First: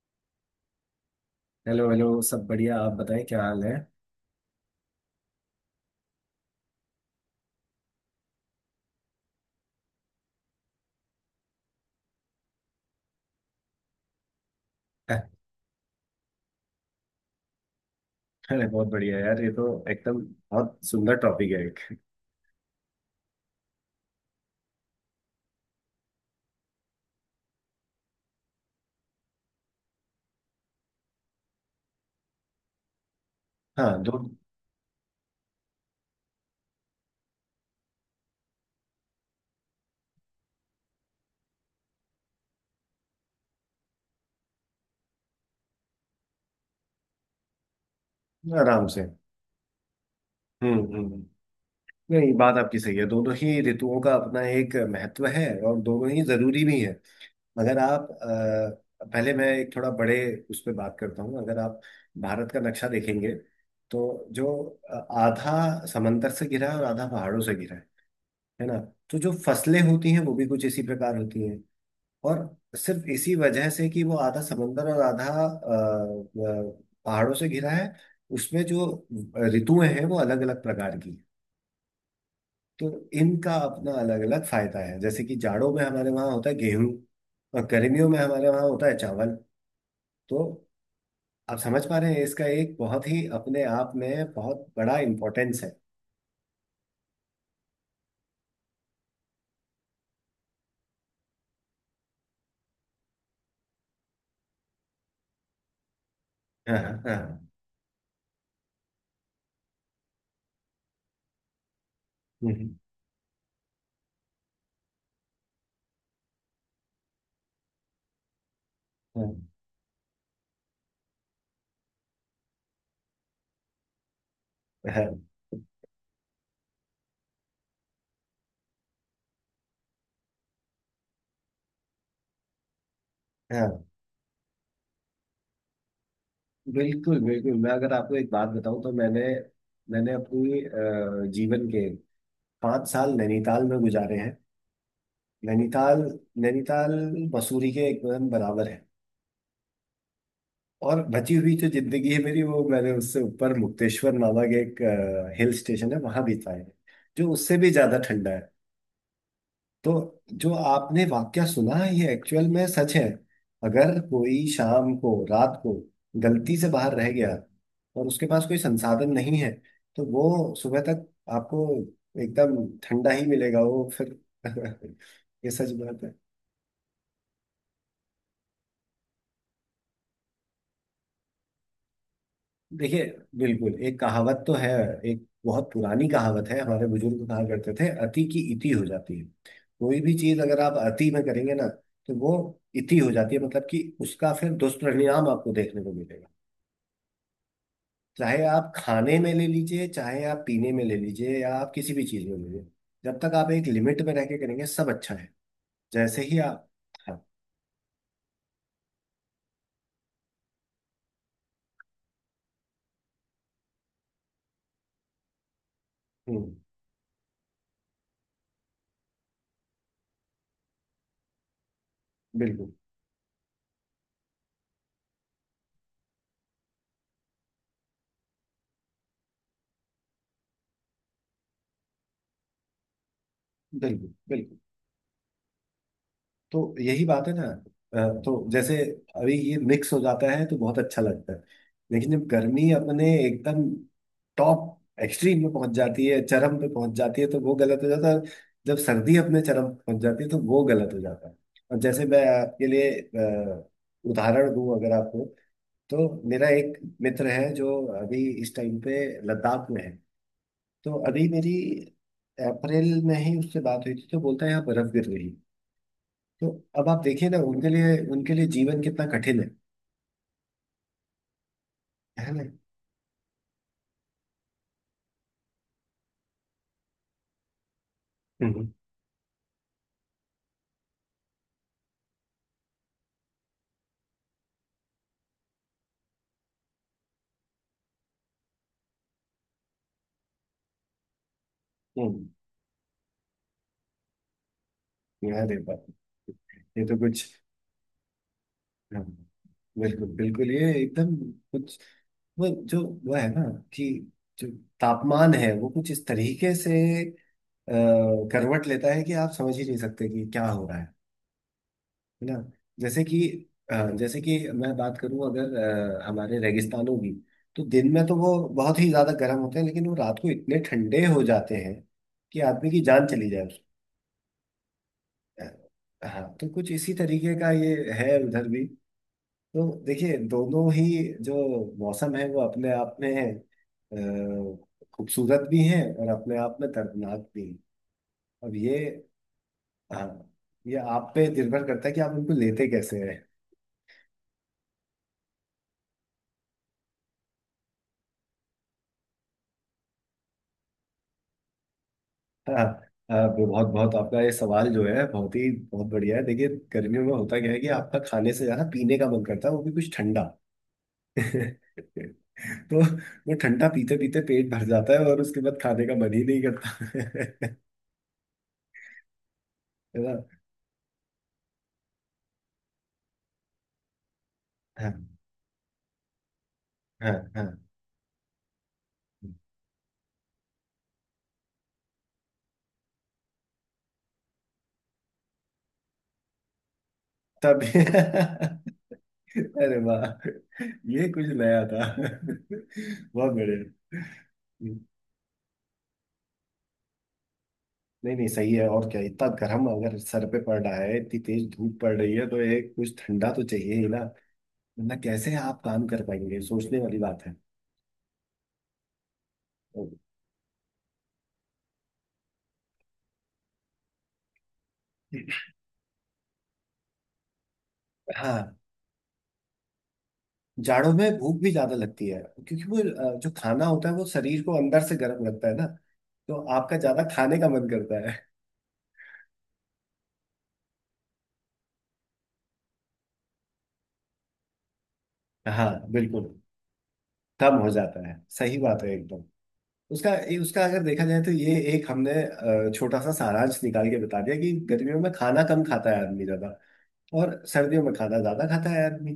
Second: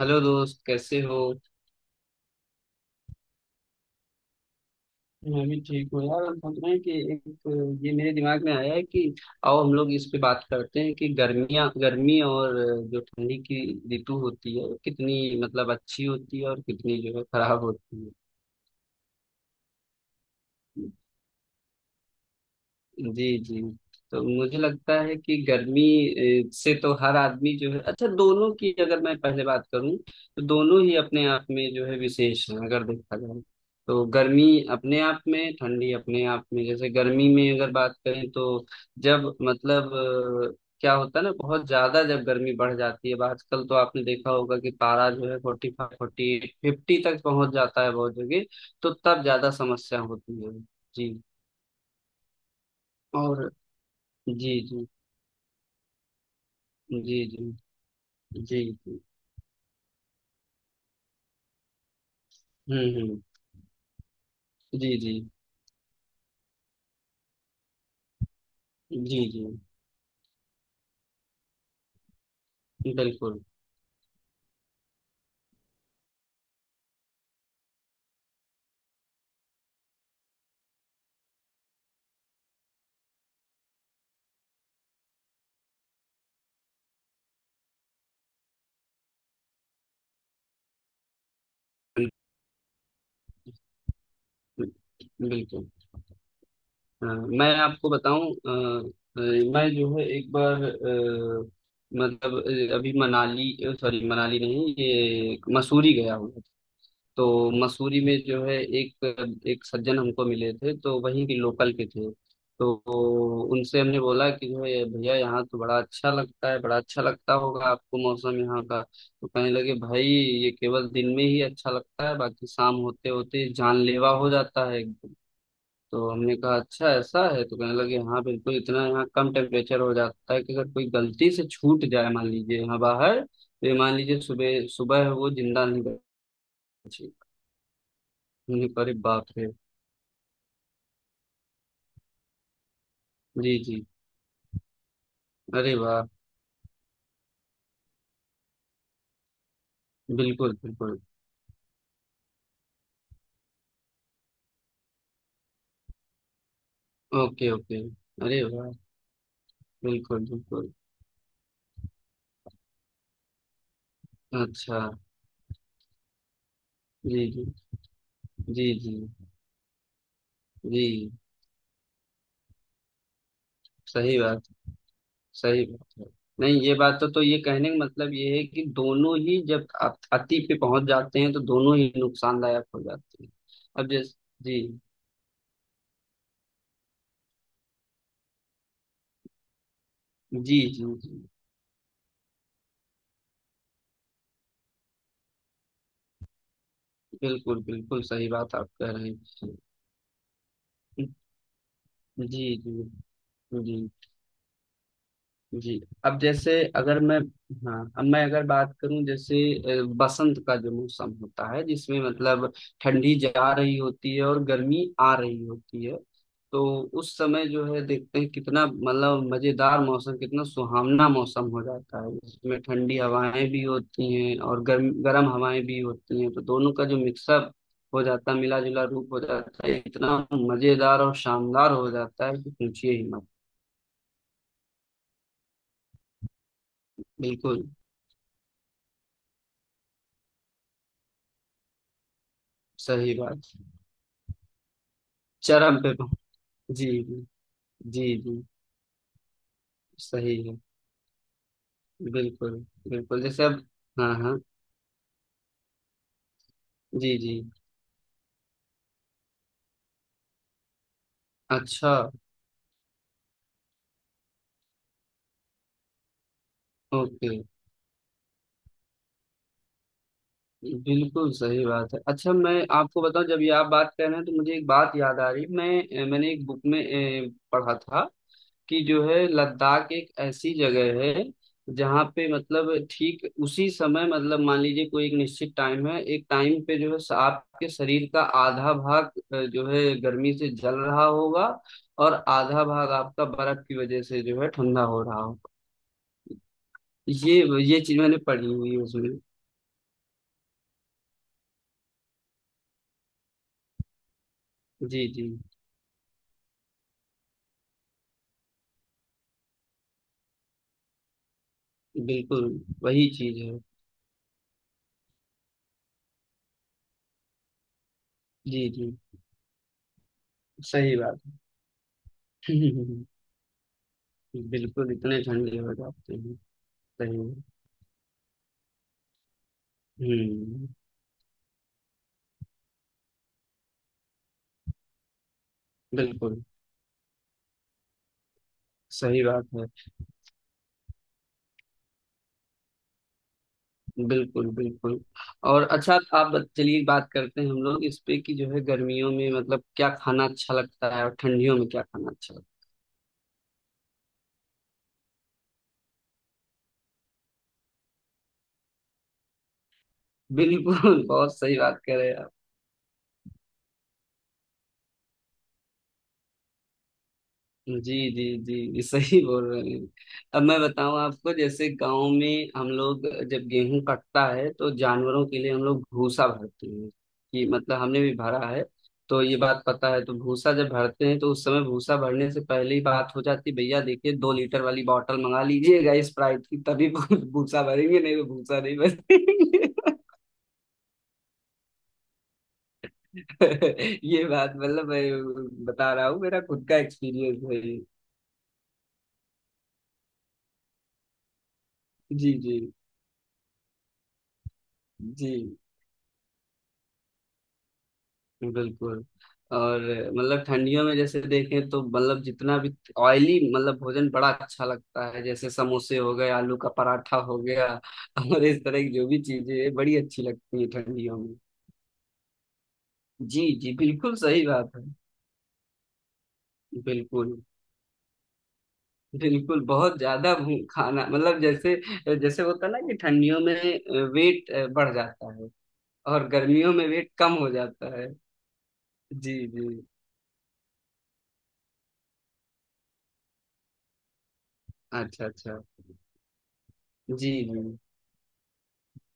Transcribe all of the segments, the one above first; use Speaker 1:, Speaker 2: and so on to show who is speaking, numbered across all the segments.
Speaker 1: Hello दोस्त कैसे हो।
Speaker 2: हेलो हेलो, सब बढ़िया। आप बताएं, क्या हाल है?
Speaker 1: मैं भी ठीक हूँ यार। हम सोच रहे हैं कि एक ये मेरे दिमाग में आया है कि आओ हम लोग इस पे बात करते हैं कि गर्मियाँ गर्मी और जो ठंडी की ऋतु होती है वो कितनी मतलब अच्छी होती है और कितनी जो है खराब होती
Speaker 2: अरे बहुत बढ़िया यार, ये तो एकदम बहुत
Speaker 1: है।
Speaker 2: सुंदर टॉपिक है। एक
Speaker 1: जी जी। तो मुझे लगता है कि गर्मी से तो हर आदमी जो है अच्छा दोनों की अगर मैं पहले बात करूं तो दोनों ही अपने आप में जो है विशेष हैं अगर देखा जाए
Speaker 2: हाँ
Speaker 1: तो
Speaker 2: दो
Speaker 1: गर्मी अपने आप में ठंडी अपने आप में। जैसे गर्मी में अगर बात करें तो जब मतलब क्या होता है ना बहुत ज्यादा जब गर्मी बढ़ जाती है। अब आजकल तो आपने देखा होगा कि पारा जो है 45 40-50 तक पहुंच जाता है बहुत जगह।
Speaker 2: आराम
Speaker 1: तो
Speaker 2: से।
Speaker 1: तब ज्यादा समस्या होती है।
Speaker 2: हम्म हम्म
Speaker 1: जी।
Speaker 2: हम्म। नहीं, बात आपकी सही है। दोनों
Speaker 1: और
Speaker 2: ही ऋतुओं का अपना
Speaker 1: जी
Speaker 2: एक
Speaker 1: जी
Speaker 2: महत्व है और दोनों ही जरूरी भी है।
Speaker 1: जी जी
Speaker 2: मगर आप,
Speaker 1: जी जी।
Speaker 2: पहले मैं एक थोड़ा बड़े उस पर बात करता हूँ। अगर आप भारत का नक्शा
Speaker 1: हम्म।
Speaker 2: देखेंगे तो जो
Speaker 1: जी
Speaker 2: अ,
Speaker 1: जी
Speaker 2: आधा समंदर से घिरा है और आधा पहाड़ों से घिरा है ना? तो
Speaker 1: जी
Speaker 2: जो
Speaker 1: जी।
Speaker 2: फसलें होती हैं वो भी कुछ इसी प्रकार होती हैं। और सिर्फ इसी
Speaker 1: बिल्कुल।
Speaker 2: वजह से कि वो आधा समंदर और आधा अ, पहाड़ों से घिरा है, उसमें जो ऋतुएं हैं वो अलग अलग प्रकार की हैं। तो इनका अपना अलग अलग फायदा है। जैसे कि जाड़ों में हमारे वहाँ होता है गेहूं और गर्मियों में हमारे वहाँ होता है चावल। तो आप समझ पा रहे हैं, इसका एक बहुत ही अपने आप में बहुत बड़ा
Speaker 1: बिल्कुल।
Speaker 2: इम्पोर्टेंस
Speaker 1: बिल्कुल।
Speaker 2: है।
Speaker 1: अ, मैं आपको बताऊं अ, मैं जो है एक बार मतलब अभी मनाली सॉरी मनाली नहीं ये मसूरी गया हूँ।
Speaker 2: हाँ हाँ हाँ।
Speaker 1: तो मसूरी में जो है एक एक सज्जन हमको मिले थे तो वहीं के लोकल के थे। तो
Speaker 2: हम्म,
Speaker 1: उनसे हमने बोला कि जो है भैया यहाँ तो बड़ा अच्छा लगता है बड़ा अच्छा लगता होगा आपको मौसम यहाँ का। तो
Speaker 2: हम्म,
Speaker 1: कहने लगे भाई ये केवल दिन में ही अच्छा लगता है बाकी शाम होते होते जानलेवा हो जाता है
Speaker 2: हाँ
Speaker 1: एकदम।
Speaker 2: हाँ।
Speaker 1: तो हमने कहा अच्छा ऐसा है। तो कहने लगे हाँ बिल्कुल इतना यहाँ कम टेम्परेचर हो जाता है कि अगर कोई गलती से छूट जाए मान लीजिए यहाँ बाहर तो
Speaker 2: हाँ,
Speaker 1: ये मान लीजिए सुबह सुबह वो जिंदा नहीं बचे।
Speaker 2: बिल्कुल बिल्कुल। मैं अगर आपको एक बात बताऊं तो
Speaker 1: अरे
Speaker 2: मैंने
Speaker 1: बाप रे।
Speaker 2: मैंने अपनी जीवन के 5 साल
Speaker 1: जी
Speaker 2: नैनीताल में
Speaker 1: जी।
Speaker 2: गुजारे हैं।
Speaker 1: अरे
Speaker 2: नैनीताल,
Speaker 1: वाह।
Speaker 2: नैनीताल मसूरी के एकदम बराबर है।
Speaker 1: बिल्कुल बिल्कुल।
Speaker 2: और बची हुई जो जिंदगी है मेरी, वो मैंने उससे ऊपर मुक्तेश्वर नामक एक हिल स्टेशन है वहां बिताई है, जो
Speaker 1: ओके
Speaker 2: उससे भी
Speaker 1: ओके।
Speaker 2: ज्यादा ठंडा
Speaker 1: अरे
Speaker 2: है।
Speaker 1: वाह।
Speaker 2: तो
Speaker 1: बिल्कुल
Speaker 2: जो
Speaker 1: बिल्कुल।
Speaker 2: आपने वाक्या सुना है ये एक्चुअल में सच है। अगर कोई
Speaker 1: अच्छा।
Speaker 2: शाम को रात को गलती से बाहर रह
Speaker 1: जी
Speaker 2: गया
Speaker 1: जी
Speaker 2: और उसके पास कोई
Speaker 1: जी जी
Speaker 2: संसाधन नहीं है, तो वो सुबह तक
Speaker 1: जी।
Speaker 2: आपको एकदम ठंडा ही मिलेगा वो फिर।
Speaker 1: सही बात।
Speaker 2: ये
Speaker 1: सही
Speaker 2: सच
Speaker 1: बात
Speaker 2: बात
Speaker 1: है।
Speaker 2: है।
Speaker 1: नहीं ये बात तो ये कहने का मतलब ये है कि दोनों ही जब आप अति पे पहुंच जाते हैं तो दोनों ही नुकसानदायक हो
Speaker 2: देखिए
Speaker 1: जाते हैं।
Speaker 2: बिल्कुल,
Speaker 1: अब
Speaker 2: एक
Speaker 1: जैसे
Speaker 2: कहावत तो
Speaker 1: जी
Speaker 2: है। एक बहुत पुरानी कहावत है, हमारे बुजुर्ग कहा करते थे, अति की इति हो जाती है। कोई भी चीज
Speaker 1: जी
Speaker 2: अगर आप
Speaker 1: जी
Speaker 2: अति
Speaker 1: जी
Speaker 2: में करेंगे ना, तो वो इति हो जाती है। मतलब कि उसका फिर दुष्परिणाम आपको देखने को मिलेगा।
Speaker 1: बिल्कुल बिल्कुल सही
Speaker 2: चाहे
Speaker 1: बात आप
Speaker 2: आप
Speaker 1: कह रहे
Speaker 2: खाने में ले
Speaker 1: हैं।
Speaker 2: लीजिए, चाहे आप पीने में ले लीजिए, या आप किसी भी चीज में
Speaker 1: जी
Speaker 2: ले लीजिए,
Speaker 1: जी
Speaker 2: जब तक आप एक
Speaker 1: जी
Speaker 2: लिमिट में रह के करेंगे सब अच्छा है।
Speaker 1: जी। अब
Speaker 2: जैसे ही
Speaker 1: जैसे
Speaker 2: आप,
Speaker 1: अगर मैं
Speaker 2: हाँ।
Speaker 1: हाँ अब मैं अगर बात करूं जैसे बसंत का जो मौसम होता है जिसमें मतलब ठंडी जा रही होती है और गर्मी आ रही होती है।
Speaker 2: हम्म।
Speaker 1: तो उस समय जो है देखते हैं कितना मतलब मजेदार मौसम कितना सुहावना मौसम हो जाता है जिसमें
Speaker 2: बिल्कुल
Speaker 1: ठंडी हवाएं भी होती हैं और गर्म गर्म हवाएं भी होती हैं। तो दोनों का जो मिक्सअप हो जाता है मिला जुला रूप हो जाता है इतना मजेदार और शानदार हो जाता है कि पूछिए ही मत।
Speaker 2: बिल्कुल बिल्कुल। तो यही बात है ना।
Speaker 1: बिल्कुल
Speaker 2: तो जैसे अभी ये मिक्स हो जाता है तो बहुत अच्छा लगता है। लेकिन जब गर्मी अपने
Speaker 1: सही बात।
Speaker 2: एकदम टॉप एक्सट्रीम में पहुंच
Speaker 1: चरम पे
Speaker 2: जाती है,
Speaker 1: पहुं-
Speaker 2: चरम पे
Speaker 1: जी
Speaker 2: पहुंच जाती
Speaker 1: जी
Speaker 2: है, तो वो गलत हो जाता
Speaker 1: जी
Speaker 2: है।
Speaker 1: जी,
Speaker 2: जब सर्दी अपने चरम पे पहुंच जाती है
Speaker 1: सही
Speaker 2: तो
Speaker 1: है।
Speaker 2: वो गलत हो जाता है। और जैसे मैं
Speaker 1: बिल्कुल
Speaker 2: आपके लिए
Speaker 1: बिल्कुल। जैसे अब हाँ हाँ
Speaker 2: उदाहरण दूं अगर आपको, तो मेरा एक
Speaker 1: जी
Speaker 2: मित्र
Speaker 1: जी
Speaker 2: है जो अभी इस टाइम पे लद्दाख में है। तो अभी मेरी
Speaker 1: अच्छा
Speaker 2: अप्रैल में ही उससे बात हुई थी, तो बोलता है यहाँ बर्फ गिर रही है। तो अब आप देखिए
Speaker 1: ओके
Speaker 2: ना, उनके लिए जीवन कितना कठिन है
Speaker 1: बिल्कुल सही बात है।
Speaker 2: है
Speaker 1: अच्छा
Speaker 2: ना?
Speaker 1: मैं आपको बताऊं जब ये आप बात कर रहे हैं तो मुझे एक बात याद आ रही मैंने एक बुक में पढ़ा था
Speaker 2: हम्म
Speaker 1: कि जो है लद्दाख एक ऐसी जगह है जहाँ पे मतलब ठीक उसी समय मतलब मान लीजिए कोई एक निश्चित टाइम है एक टाइम पे जो है आपके शरीर का आधा भाग जो है गर्मी से जल रहा होगा और
Speaker 2: हम्म।
Speaker 1: आधा भाग आपका बर्फ की वजह से जो है ठंडा हो रहा
Speaker 2: यार
Speaker 1: होगा।
Speaker 2: ये बात, ये तो कुछ।
Speaker 1: ये ये चीज मैंने पढ़ी हुई है
Speaker 2: हाँ,
Speaker 1: उसमें।
Speaker 2: बिल्कुल बिल्कुल। ये एकदम कुछ वो जो वो है ना, कि जो
Speaker 1: जी जी
Speaker 2: तापमान है वो कुछ इस तरीके से अ, करवट लेता है कि आप समझ ही नहीं सकते कि क्या हो रहा है ना?
Speaker 1: बिल्कुल
Speaker 2: जैसे
Speaker 1: वही
Speaker 2: कि
Speaker 1: चीज है।
Speaker 2: जैसे कि मैं बात करूं अगर हमारे रेगिस्तानों की, तो दिन में तो वो
Speaker 1: जी
Speaker 2: बहुत ही
Speaker 1: जी
Speaker 2: ज्यादा गर्म होते हैं, लेकिन वो रात को इतने
Speaker 1: सही
Speaker 2: ठंडे
Speaker 1: बात
Speaker 2: हो जाते हैं कि आदमी की
Speaker 1: है।
Speaker 2: जान चली जाए।
Speaker 1: बिल्कुल इतने ठंडे हो जाते
Speaker 2: हाँ,
Speaker 1: हैं
Speaker 2: तो कुछ इसी
Speaker 1: सही है।
Speaker 2: तरीके का ये है उधर भी। तो देखिए
Speaker 1: हम्म
Speaker 2: दोनों ही जो मौसम है वो अपने आप में अ, खूबसूरत भी हैं और अपने
Speaker 1: बिल्कुल
Speaker 2: आप में दर्दनाक भी हैं। अब ये,
Speaker 1: सही बात है।
Speaker 2: हाँ, ये आप पे निर्भर करता है कि आप उनको लेते कैसे हैं।
Speaker 1: बिल्कुल बिल्कुल। और अच्छा चलिए बात करते हैं हम लोग इस पे कि जो है गर्मियों में मतलब क्या खाना अच्छा लगता है और ठंडियों में क्या खाना अच्छा लगता
Speaker 2: हाँ, हाँ, बहुत बहुत आपका ये सवाल जो है बहुत ही बहुत बढ़िया है। देखिए गर्मियों में होता क्या है कि आपका खाने से ज्यादा पीने का मन करता है, वो भी कुछ ठंडा।
Speaker 1: है। बिल्कुल बहुत सही बात करें।
Speaker 2: तो वो ठंडा पीते पीते पेट भर जाता है और उसके बाद खाने का मन ही नहीं करता।
Speaker 1: जी जी जी सही बोल रहे हैं। अब मैं बताऊं आपको जैसे गांव में हम लोग जब गेहूं कटता है तो
Speaker 2: है ना। हाँ
Speaker 1: जानवरों के लिए हम लोग भूसा भरते हैं
Speaker 2: हाँ हाँ।
Speaker 1: कि मतलब हमने भी भरा है। तो ये बात पता है तो भूसा जब भरते हैं तो उस समय भूसा भरने से पहले ही बात हो जाती भैया देखिए 2 लीटर वाली बॉटल मंगा लीजिएगा स्प्राइट की तभी
Speaker 2: तब
Speaker 1: भूसा भरेंगे नहीं तो भूसा नहीं भरेंगे।
Speaker 2: अरे वाह, ये कुछ नया था। बहुत बढ़िया।
Speaker 1: ये बात मतलब मैं बता रहा हूँ मेरा खुद का एक्सपीरियंस है ये।
Speaker 2: नहीं नहीं, सही है। और क्या, इतना गर्म अगर सर पे पड़ रहा है, इतनी तेज धूप पड़ रही है,
Speaker 1: जी
Speaker 2: तो
Speaker 1: जी
Speaker 2: एक कुछ ठंडा तो चाहिए ही ना। वरना
Speaker 1: जी।
Speaker 2: कैसे आप काम कर पाएंगे, सोचने वाली बात है।
Speaker 1: बिल्कुल। और मतलब ठंडियों में जैसे देखें तो मतलब जितना भी ऑयली मतलब भोजन बड़ा अच्छा लगता है जैसे समोसे हो गए आलू का पराठा हो गया और
Speaker 2: हाँ,
Speaker 1: इस तरह की जो भी चीजें हैं, बड़ी अच्छी लगती है
Speaker 2: जाड़ों में
Speaker 1: ठंडियों में।
Speaker 2: भूख भी ज्यादा लगती है। क्योंकि वो जो
Speaker 1: जी
Speaker 2: खाना
Speaker 1: जी
Speaker 2: होता है वो
Speaker 1: बिल्कुल
Speaker 2: शरीर
Speaker 1: सही
Speaker 2: को
Speaker 1: बात
Speaker 2: अंदर
Speaker 1: है।
Speaker 2: से गर्म रखता है ना, तो आपका ज्यादा
Speaker 1: बिल्कुल
Speaker 2: खाने का मन करता है।
Speaker 1: बिल्कुल खाना मतलब जैसे जैसे होता है ना कि ठंडियों में वेट बढ़ जाता है
Speaker 2: हाँ
Speaker 1: और
Speaker 2: बिल्कुल।
Speaker 1: गर्मियों में वेट कम हो
Speaker 2: कम हो
Speaker 1: जाता
Speaker 2: जाता
Speaker 1: है।
Speaker 2: है, सही बात है एकदम।
Speaker 1: जी जी।
Speaker 2: उसका अगर देखा जाए तो ये एक हमने छोटा सा सारांश निकाल के बता दिया कि गर्मियों में
Speaker 1: अच्छा
Speaker 2: खाना
Speaker 1: अच्छा।
Speaker 2: कम खाता है आदमी, ज्यादा
Speaker 1: जी
Speaker 2: और
Speaker 1: जी।
Speaker 2: सर्दियों में खाना ज्यादा खाता है आदमी।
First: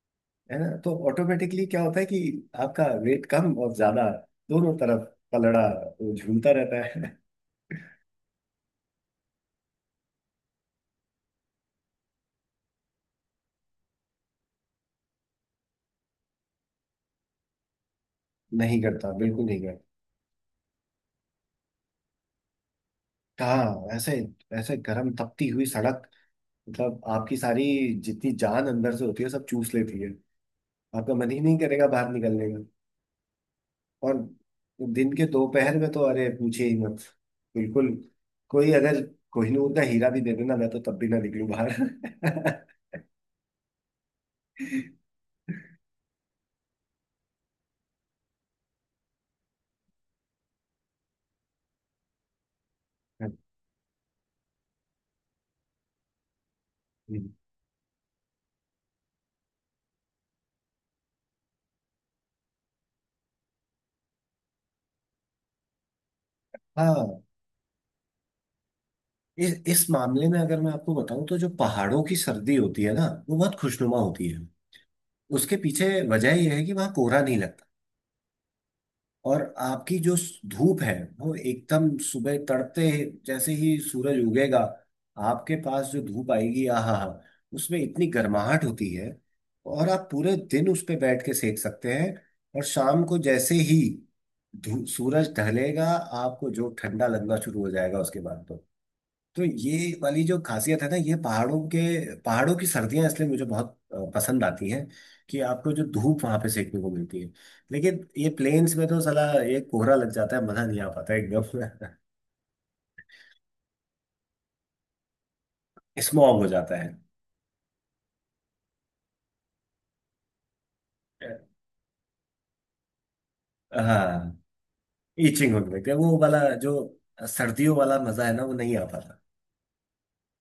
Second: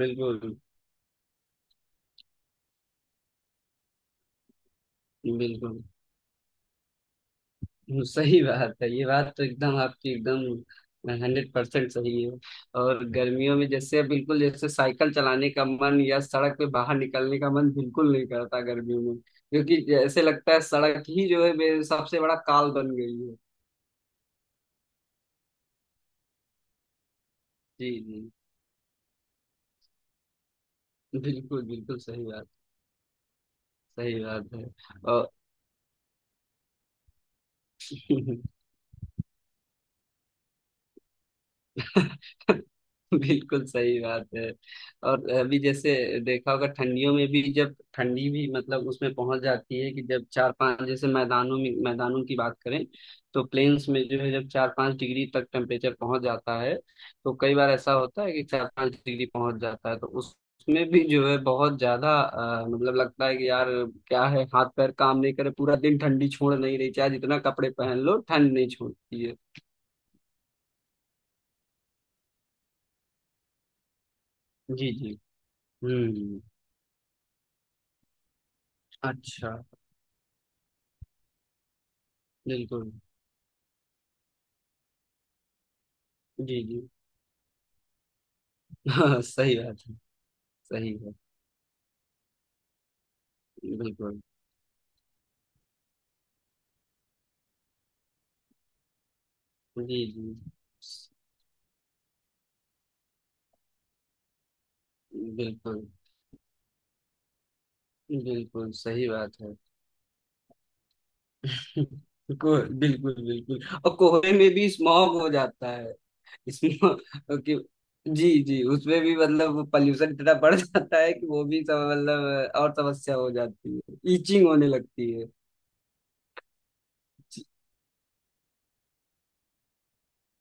Speaker 1: बिल्कुल
Speaker 2: है ना? तो ऑटोमेटिकली क्या होता है कि आपका वेट कम और ज्यादा दोनों तरफ पलड़ा
Speaker 1: बिल्कुल।
Speaker 2: वो झूलता रहता है।
Speaker 1: सही बात है ये बात तो एकदम आपकी एकदम 100% सही है। और गर्मियों में जैसे बिल्कुल जैसे साइकिल चलाने का मन या सड़क पे बाहर निकलने का मन बिल्कुल नहीं करता
Speaker 2: नहीं
Speaker 1: गर्मियों
Speaker 2: करता,
Speaker 1: में
Speaker 2: बिल्कुल नहीं
Speaker 1: क्योंकि
Speaker 2: करता।
Speaker 1: जैसे लगता है सड़क ही जो है मेरे सबसे बड़ा काल बन गई है।
Speaker 2: कहाँ ऐसे ऐसे गर्म तपती हुई सड़क, मतलब आपकी सारी
Speaker 1: जी जी
Speaker 2: जितनी जान अंदर से होती है सब चूस लेती है। आपका मन ही नहीं
Speaker 1: बिल्कुल
Speaker 2: करेगा
Speaker 1: बिल्कुल
Speaker 2: बाहर
Speaker 1: सही बात।
Speaker 2: निकलने का। और
Speaker 1: सही बात है।
Speaker 2: दिन के
Speaker 1: और
Speaker 2: दोपहर में तो अरे पूछे ही मत। बिल्कुल, कोई अगर कोहिनूर का हीरा भी दे देना मैं, तो तब भी ना निकलूं बाहर।
Speaker 1: बिल्कुल सही बात है। और अभी जैसे देखा होगा ठंडियों में भी जब ठंडी भी मतलब उसमें पहुंच जाती है कि जब 4-5 जैसे मैदानों में मैदानों की बात करें तो प्लेन्स में जो है जब 4-5 डिग्री तक टेम्परेचर पहुंच जाता है। तो कई बार ऐसा होता है कि 4-5 डिग्री पहुंच जाता है तो उस उसमें भी जो है बहुत ज्यादा मतलब लगता है कि यार क्या है हाथ पैर काम नहीं करे पूरा दिन ठंडी छोड़ नहीं रही चाहे
Speaker 2: हाँ,
Speaker 1: जितना कपड़े पहन लो ठंड नहीं छोड़ती है।
Speaker 2: इस मामले में अगर मैं आपको बताऊं, तो जो पहाड़ों की सर्दी होती है ना, वो बहुत खुशनुमा होती है।
Speaker 1: जी जी।
Speaker 2: उसके पीछे वजह
Speaker 1: हम्म।
Speaker 2: यह है कि वहाँ कोहरा नहीं लगता। और
Speaker 1: अच्छा।
Speaker 2: आपकी जो धूप है वो एकदम सुबह तड़ते,
Speaker 1: बिल्कुल।
Speaker 2: जैसे ही सूरज उगेगा, आपके पास जो धूप
Speaker 1: जी
Speaker 2: आएगी
Speaker 1: जी।
Speaker 2: आहा हा, उसमें इतनी गर्माहट होती है,
Speaker 1: हाँ सही बात
Speaker 2: और
Speaker 1: है।
Speaker 2: आप पूरे दिन उस
Speaker 1: सही
Speaker 2: पे
Speaker 1: है।
Speaker 2: बैठ के सेक सकते हैं। और शाम को जैसे ही
Speaker 1: बिल्कुल।
Speaker 2: सूरज ढलेगा, आपको जो ठंडा लगना शुरू हो जाएगा उसके बाद तो। तो ये
Speaker 1: जी
Speaker 2: वाली
Speaker 1: जी।
Speaker 2: जो खासियत है ना, ये पहाड़ों की सर्दियां इसलिए मुझे बहुत पसंद आती हैं, कि आपको
Speaker 1: बिल्कुल
Speaker 2: जो धूप वहां पे सेकने को मिलती है। लेकिन ये
Speaker 1: बिल्कुल
Speaker 2: प्लेन्स में तो
Speaker 1: सही
Speaker 2: साला
Speaker 1: बात है।
Speaker 2: ये कोहरा लग जाता है, मजा नहीं आ पाता एकदम।
Speaker 1: बिल्कुल बिल्कुल। और कोहरे में भी स्मॉग हो जाता है
Speaker 2: स्मॉग हो जाता है।
Speaker 1: इसमें कि जी जी उसमें भी मतलब पॉल्यूशन इतना बढ़ जाता है कि वो भी सब मतलब और समस्या हो जाती है
Speaker 2: हाँ,
Speaker 1: ईचिंग होने लगती है।
Speaker 2: ईचिंग होने लगती है। वो वाला जो सर्दियों वाला मजा है ना, वो नहीं आ पाता।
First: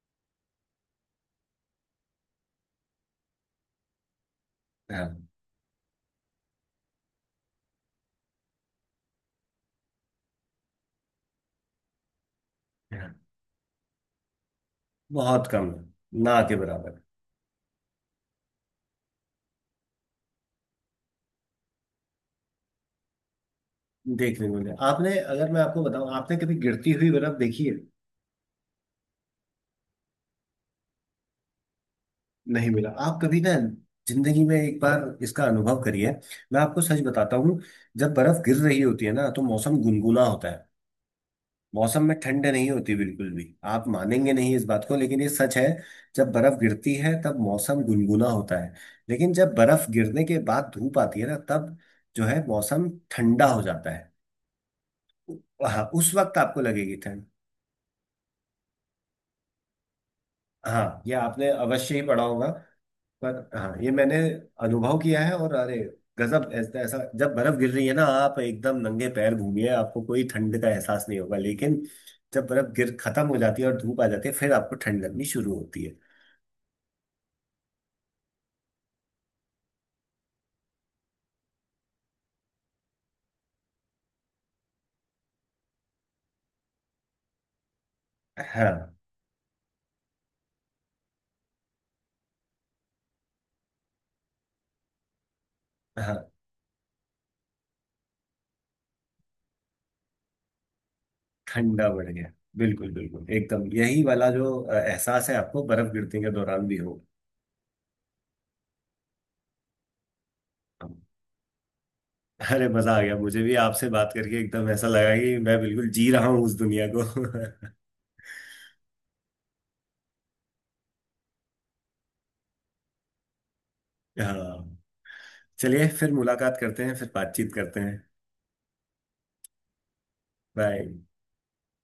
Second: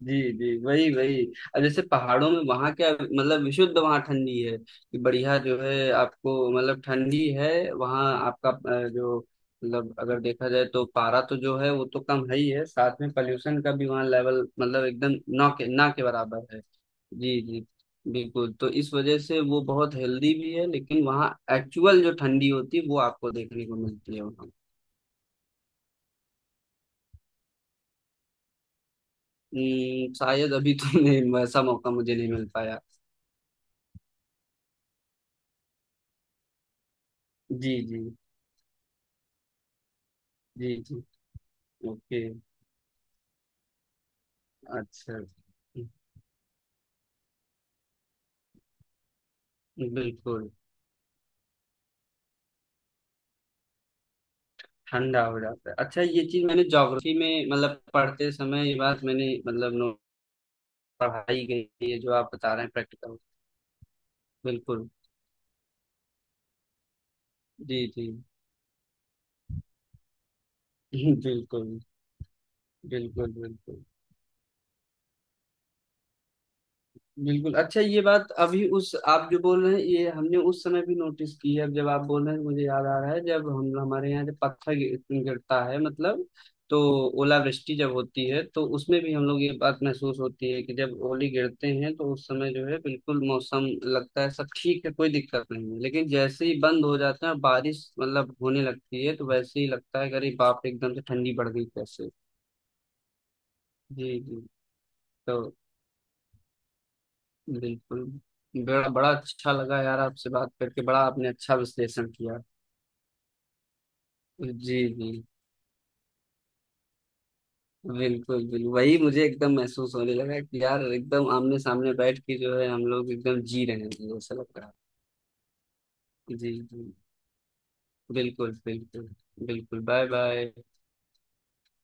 Speaker 1: जी जी वही वही। अब जैसे पहाड़ों में वहां क्या मतलब विशुद्ध वहां ठंडी है कि
Speaker 2: हाँ
Speaker 1: बढ़िया जो है आपको मतलब ठंडी है वहां आपका जो मतलब अगर देखा जाए तो पारा तो जो है वो तो कम है ही है साथ में
Speaker 2: हाँ।
Speaker 1: पॉल्यूशन का भी वहाँ लेवल मतलब एकदम
Speaker 2: बहुत
Speaker 1: ना के
Speaker 2: कम
Speaker 1: ना के
Speaker 2: है, ना
Speaker 1: बराबर
Speaker 2: के
Speaker 1: है।
Speaker 2: बराबर।
Speaker 1: जी जी बिल्कुल। तो इस वजह से वो बहुत हेल्दी भी है लेकिन वहाँ एक्चुअल जो ठंडी होती है वो आपको देखने को मिलती है
Speaker 2: देखने
Speaker 1: वहाँ।
Speaker 2: को मिले। आपने, अगर मैं आपको बताऊं, आपने कभी गिरती हुई बर्फ देखी है?
Speaker 1: शायद अभी तो नहीं वैसा मौका मुझे नहीं मिल
Speaker 2: नहीं
Speaker 1: पाया।
Speaker 2: मिला। आप कभी ना जिंदगी में एक बार इसका अनुभव करिए। मैं आपको सच बताता हूँ,
Speaker 1: जी जी
Speaker 2: जब बर्फ गिर रही होती है ना, तो मौसम गुनगुना होता है।
Speaker 1: जी जी।
Speaker 2: मौसम में
Speaker 1: ओके।
Speaker 2: ठंड नहीं होती बिल्कुल भी। आप मानेंगे नहीं इस बात को,
Speaker 1: अच्छा।
Speaker 2: लेकिन ये सच है। जब बर्फ गिरती है तब मौसम गुनगुना होता है। लेकिन जब बर्फ गिरने के
Speaker 1: बिल्कुल
Speaker 2: बाद धूप आती है ना, तब जो है मौसम ठंडा हो जाता है।
Speaker 1: ठंडा हो जाता है।
Speaker 2: हाँ,
Speaker 1: अच्छा
Speaker 2: उस
Speaker 1: ये
Speaker 2: वक्त
Speaker 1: चीज
Speaker 2: आपको
Speaker 1: मैंने
Speaker 2: लगेगी।
Speaker 1: ज्योग्राफी में मतलब पढ़ते समय ये बात मैंने मतलब नो
Speaker 2: हाँ, ये
Speaker 1: पढ़ाई
Speaker 2: आपने
Speaker 1: गई
Speaker 2: अवश्य
Speaker 1: है
Speaker 2: ही
Speaker 1: जो
Speaker 2: पढ़ा
Speaker 1: आप
Speaker 2: होगा।
Speaker 1: बता रहे हैं। प्रैक्टिकल
Speaker 2: पर हाँ, ये मैंने
Speaker 1: बिल्कुल
Speaker 2: अनुभव किया है। और अरे गजब, ऐसा ऐसा जब बर्फ गिर
Speaker 1: जी
Speaker 2: रही है ना,
Speaker 1: जी।
Speaker 2: आप एकदम नंगे पैर घूमिए, आपको कोई ठंड का एहसास नहीं होगा।
Speaker 1: बिल्कुल
Speaker 2: लेकिन जब बर्फ गिर खत्म
Speaker 1: बिल्कुल
Speaker 2: हो जाती है और
Speaker 1: बिल्कुल
Speaker 2: धूप आ जाती है, फिर आपको ठंड लगनी शुरू होती है।
Speaker 1: बिल्कुल। अच्छा ये बात अभी उस आप जो बोल रहे हैं ये हमने उस समय भी नोटिस की है अब जब आप बोल रहे हैं तो मुझे याद आ रहा है जब हम हमारे यहाँ जब पत्थर गिरता है मतलब तो ओलावृष्टि जब होती है तो
Speaker 2: हाँ
Speaker 1: उसमें भी हम लोग ये बात महसूस होती है कि जब ओले गिरते हैं तो उस समय जो है बिल्कुल मौसम लगता है सब ठीक है कोई दिक्कत नहीं है लेकिन
Speaker 2: हाँ,
Speaker 1: जैसे ही बंद हो जाता है और बारिश मतलब होने लगती है तो वैसे ही लगता है कि अरे बाप रे, एकदम से ठंडी बढ़ गई
Speaker 2: ठंडा बढ़
Speaker 1: कैसे।
Speaker 2: गया। बिल्कुल बिल्कुल, एकदम यही
Speaker 1: जी
Speaker 2: वाला
Speaker 1: जी।
Speaker 2: जो एहसास है
Speaker 1: तो
Speaker 2: आपको बर्फ गिरने के दौरान भी हो।
Speaker 1: बिल्कुल। बड़ा बड़ा अच्छा लगा यार आपसे बात करके बड़ा आपने अच्छा विश्लेषण किया।
Speaker 2: अरे मजा आ गया, मुझे भी आपसे बात करके एकदम
Speaker 1: जी
Speaker 2: ऐसा
Speaker 1: जी
Speaker 2: लगा कि मैं बिल्कुल जी रहा हूँ उस दुनिया को।
Speaker 1: बिल्कुल बिल्कुल। वही मुझे एकदम महसूस होने लगा कि यार एकदम आमने सामने बैठ के जो है हम लोग एकदम जी रहे हैं ऐसा लग
Speaker 2: हाँ,
Speaker 1: रहा
Speaker 2: चलिए फिर
Speaker 1: है। जी
Speaker 2: मुलाकात करते
Speaker 1: जी
Speaker 2: हैं, फिर बातचीत करते हैं।
Speaker 1: बिल्कुल बिल्कुल। बिल्कुल बाय बाय।
Speaker 2: बाय।